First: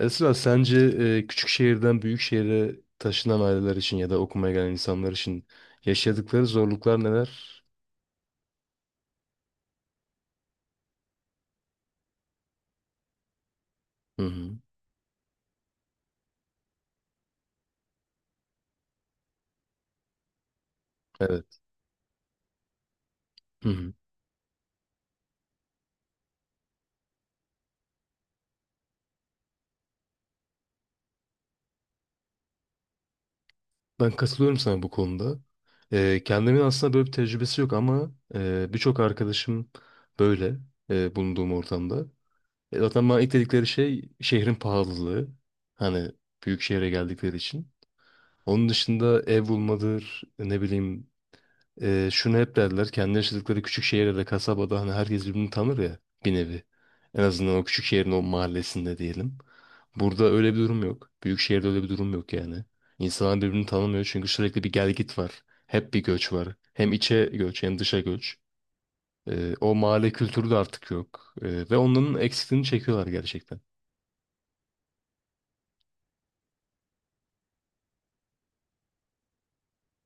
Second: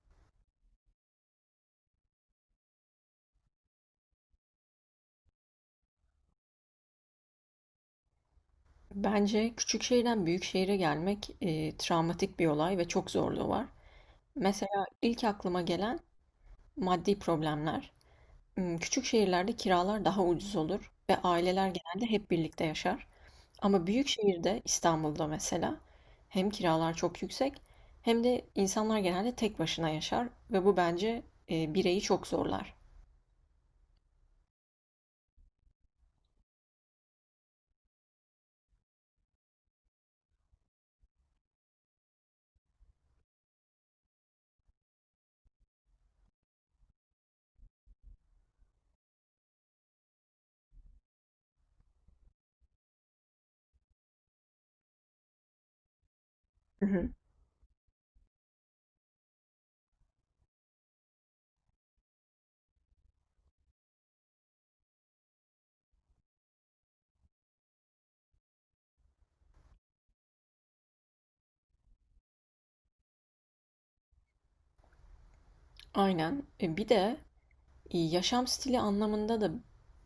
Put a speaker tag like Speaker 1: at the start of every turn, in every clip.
Speaker 1: Esra, sence küçük şehirden büyük şehire taşınan aileler için ya da okumaya gelen insanlar için yaşadıkları zorluklar neler?
Speaker 2: Bence küçük şehirden büyük şehire gelmek, travmatik bir olay ve çok zorluğu var.
Speaker 1: Hı hı.
Speaker 2: Mesela ilk aklıma gelen maddi problemler. Küçük şehirlerde kiralar daha ucuz olur ve
Speaker 1: Evet.
Speaker 2: aileler genelde hep birlikte yaşar.
Speaker 1: Hı
Speaker 2: Ama
Speaker 1: hı.
Speaker 2: büyük şehirde, İstanbul'da mesela, hem kiralar çok yüksek hem de insanlar genelde tek başına yaşar ve bu bence bireyi çok zorlar.
Speaker 1: Ben katılıyorum sana bu konuda. Kendimin aslında böyle bir tecrübesi yok ama birçok arkadaşım böyle bulunduğum ortamda. Zaten bana ilk dedikleri şey şehrin pahalılığı. Hani büyük şehre geldikleri için. Onun dışında ev bulmadır, ne bileyim. Şunu hep derler, kendi yaşadıkları küçük şehirde de kasabada hani herkes birbirini tanır ya, bir nevi.
Speaker 2: Hı hı.
Speaker 1: En azından o küçük şehrin o mahallesinde diyelim. Burada öyle bir durum yok. Büyük şehirde öyle bir durum yok yani. İnsanlar birbirini tanımıyor çünkü sürekli bir gel git var. Hep bir göç var. Hem içe göç hem dışa göç. O mahalle kültürü de artık yok. Ve onların eksikliğini çekiyorlar gerçekten.
Speaker 2: Aynen. Bir de yaşam stili anlamında da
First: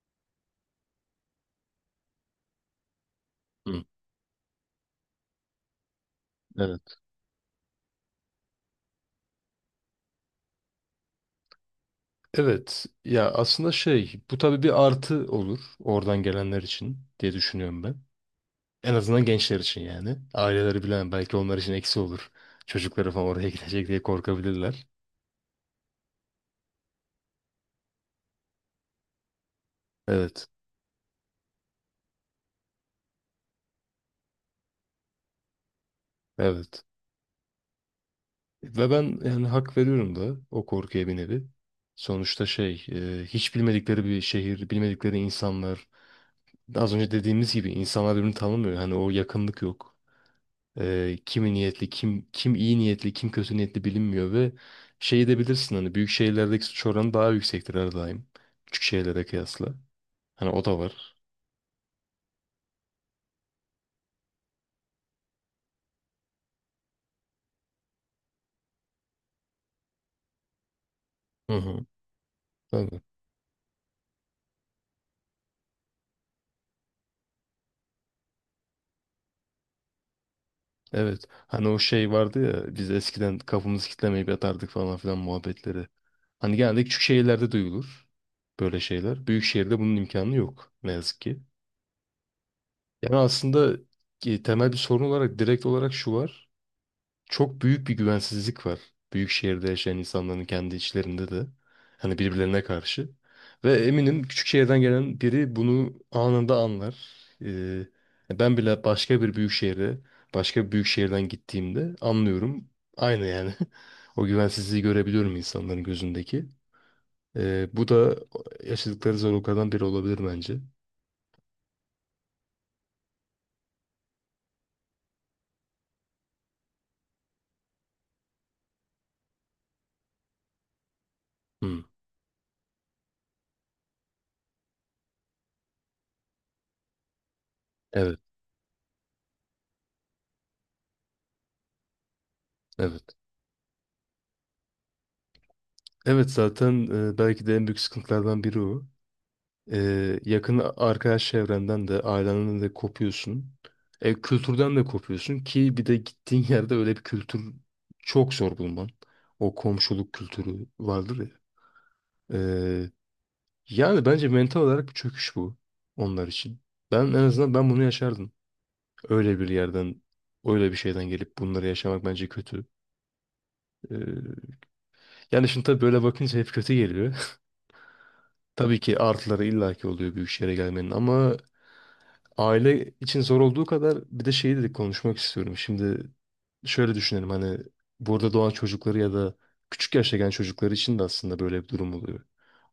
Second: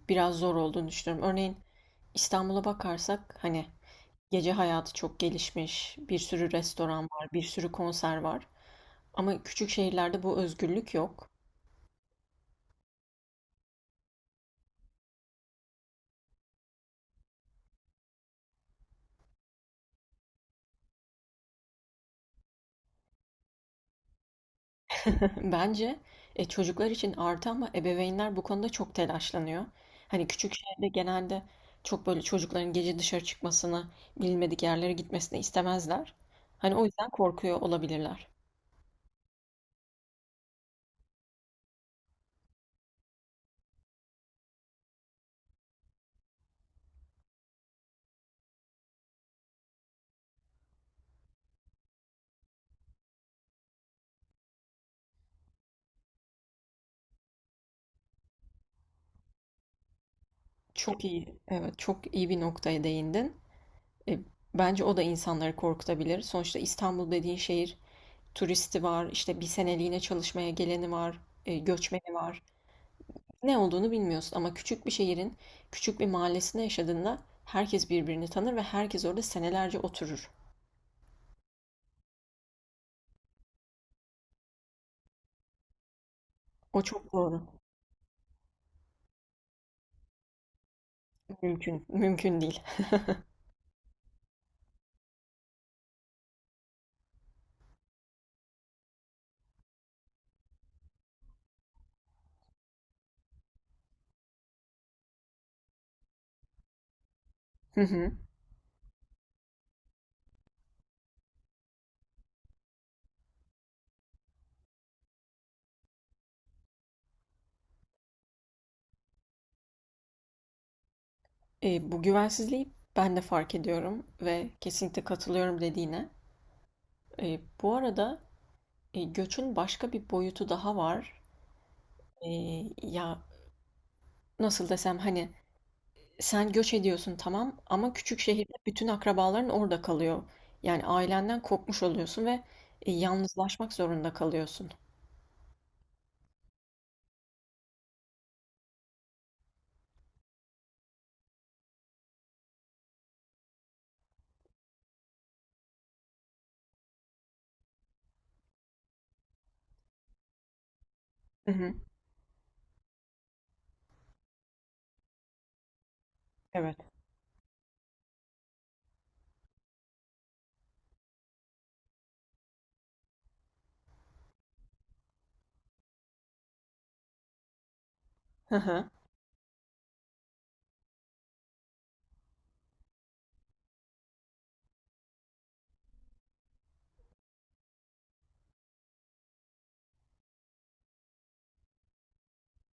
Speaker 2: biraz zor olduğunu düşünüyorum. Örneğin İstanbul'a bakarsak hani
Speaker 1: Hı,
Speaker 2: gece hayatı çok gelişmiş, bir sürü
Speaker 1: evet.
Speaker 2: restoran var, bir sürü konser var. Ama küçük şehirlerde bu özgürlük yok.
Speaker 1: Evet. Ya aslında şey, bu tabii bir artı olur oradan gelenler için diye düşünüyorum ben. En azından gençler için yani. Aileleri bilen belki onlar için eksi olur. Çocukları falan oraya gidecek diye korkabilirler.
Speaker 2: Bence çocuklar için artı ama ebeveynler bu konuda çok telaşlanıyor. Hani
Speaker 1: Evet,
Speaker 2: küçük şehirde genelde çok böyle çocukların gece dışarı çıkmasını, bilmedik yerlere gitmesini istemezler. Hani
Speaker 1: evet.
Speaker 2: o yüzden korkuyor olabilirler.
Speaker 1: Ve ben yani hak veriyorum da o korkuya bir nevi. Sonuçta şey, hiç bilmedikleri bir şehir, bilmedikleri insanlar. Az önce dediğimiz gibi insanlar birbirini tanımıyor. Hani o yakınlık yok. Kimi niyetli, kim iyi niyetli, kim kötü niyetli bilinmiyor ve şeyi de bilirsin hani, büyük şehirlerdeki suç oranı daha yüksektir her daim. Küçük şehirlere kıyasla. Hani o da
Speaker 2: Çok
Speaker 1: var.
Speaker 2: iyi, evet çok iyi bir noktaya değindin. E, Bence o da insanları korkutabilir. Sonuçta İstanbul dediğin şehir turisti var, işte bir seneliğine çalışmaya geleni var,
Speaker 1: Hı hı.
Speaker 2: göçmeni var.
Speaker 1: Tabii.
Speaker 2: Ne olduğunu bilmiyorsun ama küçük bir şehrin küçük bir mahallesinde yaşadığında herkes birbirini tanır ve herkes orada senelerce oturur.
Speaker 1: Evet. Hani o şey vardı ya, biz eskiden kafamızı kitlemeyip yatardık falan filan muhabbetleri. Hani
Speaker 2: O
Speaker 1: genelde küçük
Speaker 2: çok doğru.
Speaker 1: şehirlerde duyulur böyle şeyler. Büyük şehirde bunun imkanı yok ne yazık ki.
Speaker 2: Mümkün, mümkün değil.
Speaker 1: Yani aslında temel bir sorun olarak direkt olarak şu var, çok büyük bir güvensizlik var. Büyük şehirde yaşayan insanların kendi içlerinde de. Hani birbirlerine karşı. Ve eminim küçük şehirden gelen biri bunu anında anlar.
Speaker 2: Hı
Speaker 1: Ee,
Speaker 2: hı.
Speaker 1: Ben bile başka bir büyük şehre, başka bir büyük şehirden gittiğimde anlıyorum. Aynı yani. O güvensizliği görebiliyorum insanların gözündeki. Bu da yaşadıkları zorluklardan biri olabilir bence.
Speaker 2: Bu güvensizliği ben de fark ediyorum ve kesinlikle katılıyorum dediğine. Bu arada göçün başka bir boyutu daha var.
Speaker 1: Hmm,
Speaker 2: E, ya nasıl desem hani sen göç ediyorsun tamam ama
Speaker 1: evet,
Speaker 2: küçük şehirde bütün akrabaların orada kalıyor. Yani ailenden kopmuş oluyorsun ve
Speaker 1: evet.
Speaker 2: yalnızlaşmak zorunda kalıyorsun.
Speaker 1: Evet zaten belki de en büyük sıkıntılardan biri o. Yakın arkadaş çevrenden de ailenden de kopuyorsun. Kültürden de kopuyorsun ki, bir de gittiğin yerde öyle bir kültür çok zor bulman. O komşuluk kültürü vardır ya.
Speaker 2: Hı hı.
Speaker 1: Ee, Yani bence mental olarak bir çöküş bu onlar için.
Speaker 2: Evet.
Speaker 1: En azından ben bunu yaşardım. Öyle bir yerden, öyle bir şeyden gelip bunları yaşamak bence kötü. Ee, Yani şimdi tabii böyle bakınca hep kötü geliyor.
Speaker 2: Hı
Speaker 1: Tabii
Speaker 2: hı.
Speaker 1: ki artıları illaki oluyor büyük şehre gelmenin ama aile için zor olduğu kadar bir de şeyi dedik, konuşmak istiyorum. Şimdi şöyle düşünelim, hani burada doğan çocukları ya da küçük yaşta gelen çocukları için de aslında böyle bir durum oluyor.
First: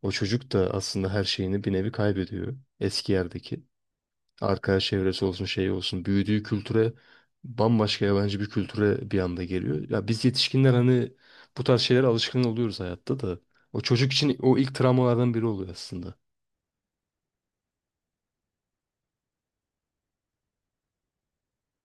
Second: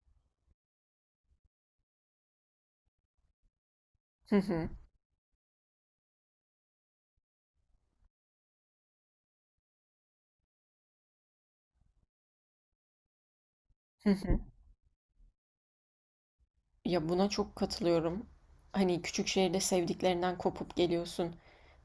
Speaker 1: O çocuk da aslında her şeyini bir nevi kaybediyor. Eski yerdeki
Speaker 2: Hı hı.
Speaker 1: arkadaş çevresi olsun, şey olsun, büyüdüğü kültüre, bambaşka yabancı bir kültüre bir anda geliyor. Ya biz yetişkinler hani bu tarz şeylere alışkın oluyoruz hayatta da. O
Speaker 2: Hı
Speaker 1: çocuk için
Speaker 2: hı.
Speaker 1: o ilk travmalardan biri oluyor aslında.
Speaker 2: Ya buna çok katılıyorum. Hani küçük şehirde sevdiklerinden kopup geliyorsun.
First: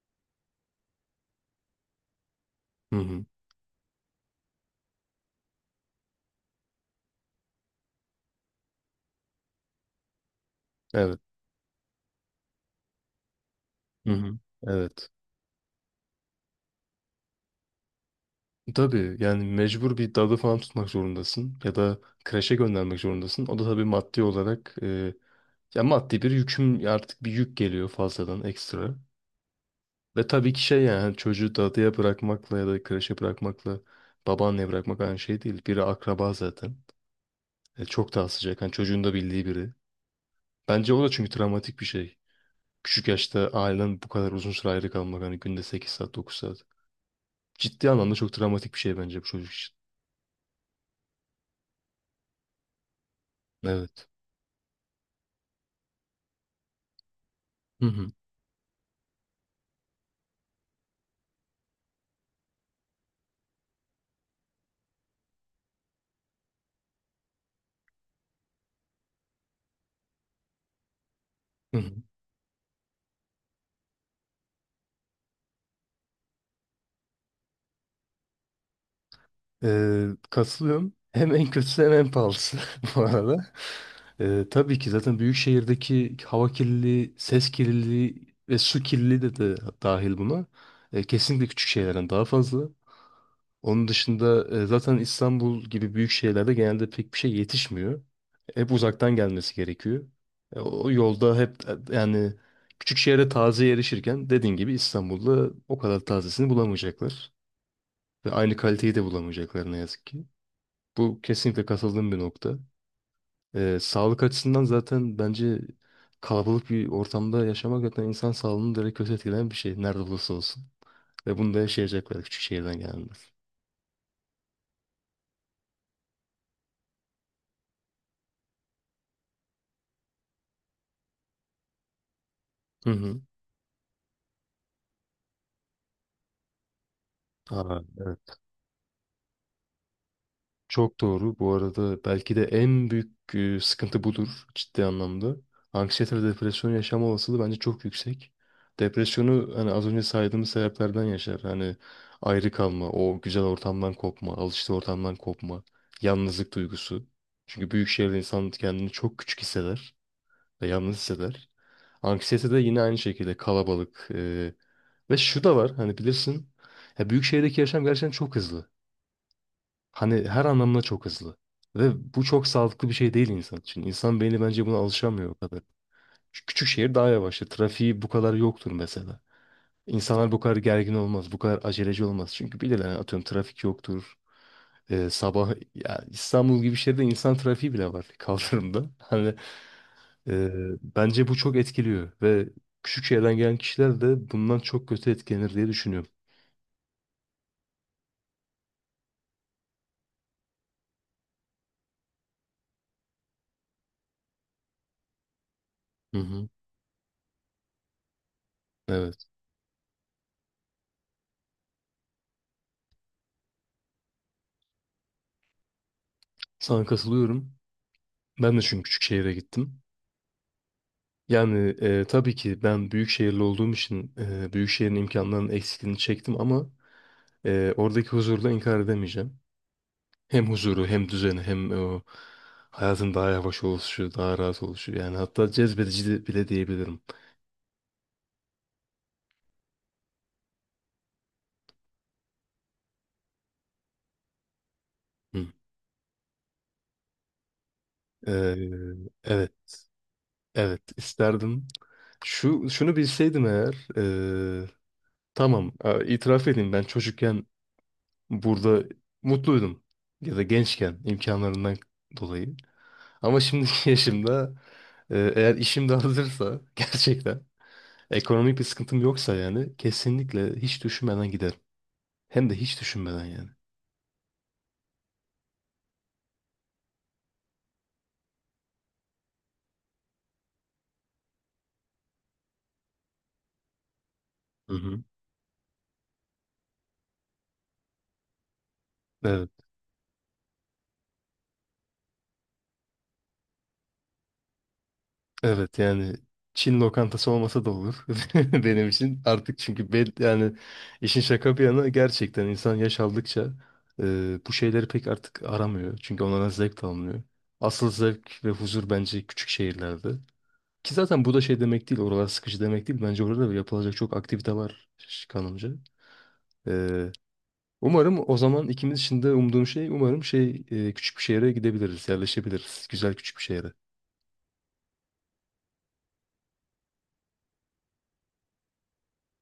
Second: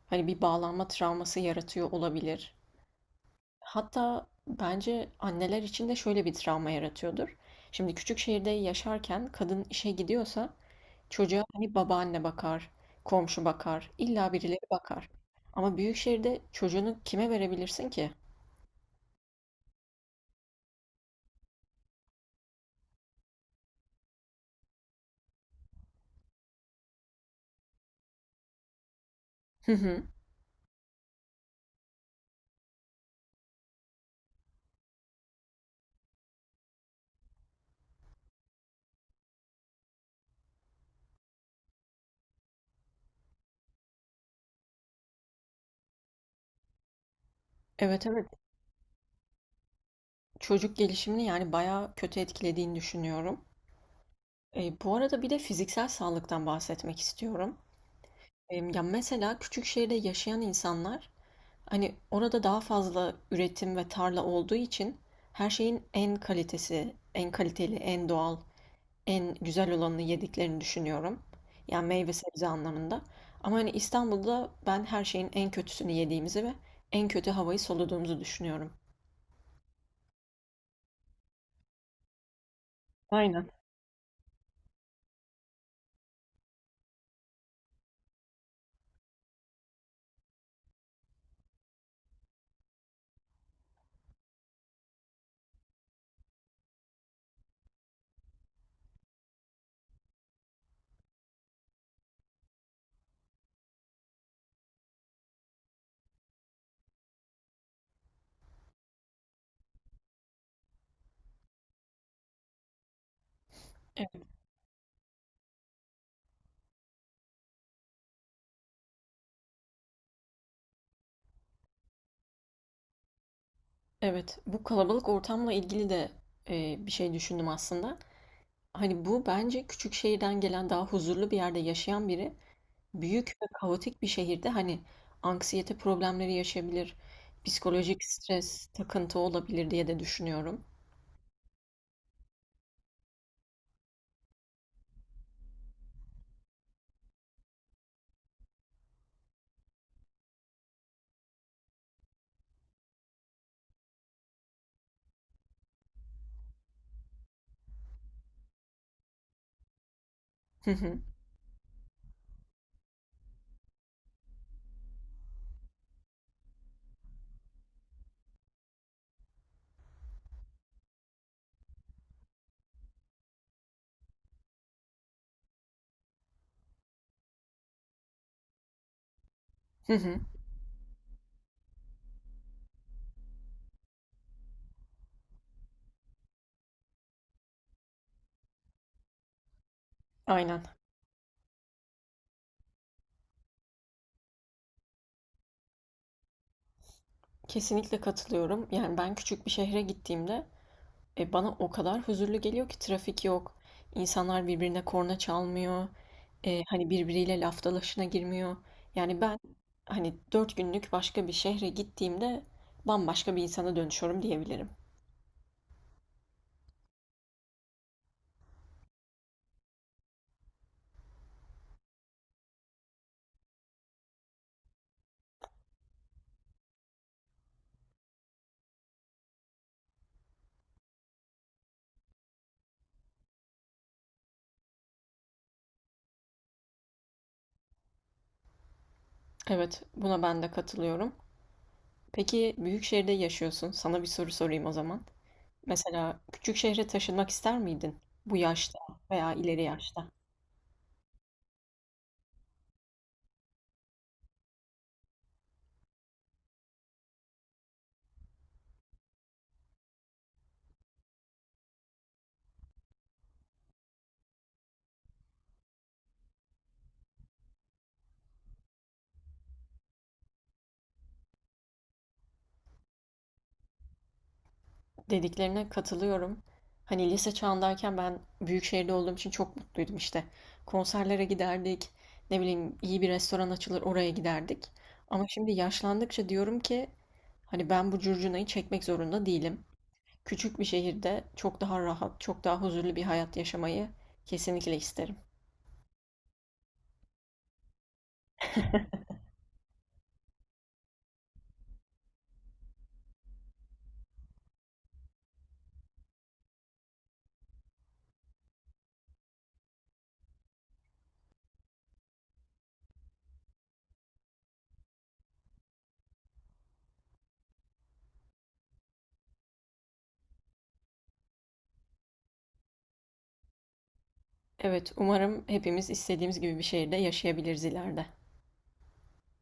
Speaker 2: Hani bir bağlanma travması yaratıyor olabilir.
Speaker 1: Hı hı.
Speaker 2: Hatta bence anneler için de şöyle bir travma yaratıyordur. Şimdi küçük şehirde yaşarken kadın işe gidiyorsa
Speaker 1: Evet.
Speaker 2: çocuğa hani babaanne bakar, komşu bakar,
Speaker 1: Hı
Speaker 2: illa
Speaker 1: hı.
Speaker 2: birileri
Speaker 1: Evet.
Speaker 2: bakar. Ama büyük şehirde çocuğunu kime verebilirsin ki?
Speaker 1: Tabii yani mecbur bir dalı falan tutmak zorundasın ya da kreşe göndermek zorundasın. O da tabii maddi olarak ya maddi bir yüküm, artık bir yük geliyor fazladan ekstra.
Speaker 2: Hı hı.
Speaker 1: Ve tabii ki şey, yani hani çocuğu dadıya bırakmakla ya da kreşe bırakmakla babaanneye bırakmak aynı şey değil. Biri akraba zaten. Çok daha sıcak. Yani çocuğun da bildiği biri. Bence o da çünkü travmatik bir şey. Küçük yaşta ailen bu kadar uzun süre ayrı kalmak, hani günde 8 saat, 9 saat. Ciddi
Speaker 2: Evet,
Speaker 1: anlamda
Speaker 2: evet.
Speaker 1: çok travmatik bir şey bence bu çocuk için.
Speaker 2: Çocuk gelişimini yani bayağı kötü etkilediğini düşünüyorum.
Speaker 1: Evet.
Speaker 2: Bu arada bir de fiziksel sağlıktan bahsetmek istiyorum.
Speaker 1: Hı hı.
Speaker 2: Ya mesela küçük şehirde yaşayan insanlar hani orada daha fazla üretim ve tarla olduğu için her şeyin en kalitesi, en kaliteli, en doğal en güzel olanını yediklerini düşünüyorum.
Speaker 1: Hı
Speaker 2: Yani
Speaker 1: hı.
Speaker 2: meyve sebze anlamında. Ama hani İstanbul'da ben her şeyin en kötüsünü yediğimizi ve en kötü havayı soluduğumuzu düşünüyorum.
Speaker 1: Katılıyorum. Hem en kötüsü hem en pahalısı bu arada.
Speaker 2: Aynen.
Speaker 1: Tabii ki zaten büyük şehirdeki hava kirliliği, ses kirliliği ve su kirliliği de dahil buna. Kesinlikle küçük şehirlerden daha fazla. Onun dışında zaten İstanbul gibi büyük şehirlerde genelde pek bir şey yetişmiyor. Hep uzaktan gelmesi gerekiyor. E, o yolda hep e, yani küçük şehre taze erişirken dediğin gibi İstanbul'da o kadar tazesini bulamayacaklar. Ve aynı kaliteyi de bulamayacaklar ne yazık ki. Bu kesinlikle katıldığım bir nokta. Sağlık
Speaker 2: Evet.
Speaker 1: açısından zaten bence kalabalık bir ortamda yaşamak zaten insan sağlığını direkt kötü etkileyen bir şey. Nerede olursa olsun. Ve bunu da yaşayacaklar küçük şehirden gelenler.
Speaker 2: Evet, bu kalabalık ortamla ilgili de bir şey düşündüm aslında. Hani bu bence küçük şehirden gelen daha huzurlu bir yerde yaşayan biri
Speaker 1: Hı hı.
Speaker 2: büyük ve kaotik bir şehirde hani anksiyete problemleri yaşayabilir,
Speaker 1: Aa,
Speaker 2: psikolojik
Speaker 1: evet.
Speaker 2: stres, takıntı olabilir diye de düşünüyorum.
Speaker 1: Çok doğru. Bu arada belki de en büyük sıkıntı budur ciddi anlamda. Anksiyete ve depresyon yaşama olasılığı bence çok yüksek. Depresyonu hani az önce saydığımız sebeplerden yaşar. Hani ayrı kalma, o güzel ortamdan kopma, alıştığı ortamdan kopma, yalnızlık duygusu. Çünkü büyük şehirde insan kendini çok küçük hisseder ve
Speaker 2: Hı
Speaker 1: yalnız
Speaker 2: hı.
Speaker 1: hisseder. Anksiyete de yine aynı şekilde kalabalık. Ve şu da var, hani bilirsin. Ya büyük şehirdeki yaşam gerçekten çok hızlı. Hani her anlamda çok hızlı. Ve bu çok sağlıklı bir şey değil insan için. İnsan beyni bence buna alışamıyor o kadar. Şu küçük şehir daha yavaştır. Trafiği bu kadar yoktur mesela.
Speaker 2: Hı hı.
Speaker 1: İnsanlar bu kadar gergin olmaz, bu kadar aceleci olmaz. Çünkü bilirler yani, atıyorum trafik yoktur. Sabah ya, İstanbul gibi şehirde insan trafiği bile var kaldırımda. E,
Speaker 2: Aynen.
Speaker 1: Bence bu çok etkiliyor ve küçük şehirden gelen kişiler de bundan çok kötü etkilenir diye düşünüyorum.
Speaker 2: Kesinlikle katılıyorum. Yani ben küçük bir şehre gittiğimde bana o kadar huzurlu geliyor ki trafik yok. İnsanlar birbirine korna çalmıyor.
Speaker 1: Hı hı.
Speaker 2: Hani birbiriyle laf dalaşına girmiyor. Yani
Speaker 1: Evet.
Speaker 2: ben hani 4 günlük başka bir şehre gittiğimde bambaşka bir insana dönüşüyorum diyebilirim.
Speaker 1: Sana katılıyorum. Ben de çünkü küçük şehire gittim. Yani tabii ki ben büyük şehirli olduğum için büyük şehrin imkanlarının eksikliğini çektim ama oradaki huzurla inkar edemeyeceğim. Hem huzuru hem düzeni hem o hayatın daha yavaş oluşu, daha rahat oluşu. Yani hatta bile diyebilirim.
Speaker 2: Evet, buna ben de katılıyorum. Peki büyük şehirde yaşıyorsun. Sana bir soru sorayım o zaman.
Speaker 1: Hı.
Speaker 2: Mesela küçük şehre taşınmak ister miydin? Bu
Speaker 1: E,
Speaker 2: yaşta veya
Speaker 1: evet,
Speaker 2: ileri yaşta?
Speaker 1: evet isterdim. Şunu bilseydim eğer, e, tamam itiraf edeyim, ben çocukken burada mutluydum ya da gençken imkanlarından dolayı. Ama şimdiki yaşımda, eğer işim de hazırsa gerçekten, ekonomik bir sıkıntım yoksa, yani kesinlikle hiç düşünmeden giderim. Hem de hiç düşünmeden yani.
Speaker 2: Dediklerine katılıyorum. Hani lise çağındayken ben büyük şehirde olduğum için çok mutluydum işte. Konserlere giderdik, ne bileyim iyi bir restoran açılır oraya giderdik.
Speaker 1: Hı hı.
Speaker 2: Ama şimdi yaşlandıkça diyorum ki hani ben bu curcunayı çekmek zorunda
Speaker 1: Evet,
Speaker 2: değilim. Küçük bir şehirde çok daha rahat, çok daha huzurlu bir hayat yaşamayı kesinlikle isterim.
Speaker 1: evet yani Çin lokantası olmasa da olur benim için artık, çünkü ben yani işin şaka bir yana gerçekten insan yaş aldıkça bu şeyleri pek artık aramıyor çünkü onlara zevk de alınıyor. Asıl zevk ve huzur bence küçük şehirlerde. Ki zaten bu da şey demek değil, oralar sıkıcı demek değil. Bence orada da yapılacak çok aktivite var kanımca. Ee, Umarım o zaman ikimiz için de umduğum şey, umarım şey, küçük bir şehre gidebiliriz, yerleşebiliriz. Güzel küçük bir şehre.
Speaker 2: Evet, umarım hepimiz istediğimiz gibi bir şehirde yaşayabiliriz ileride.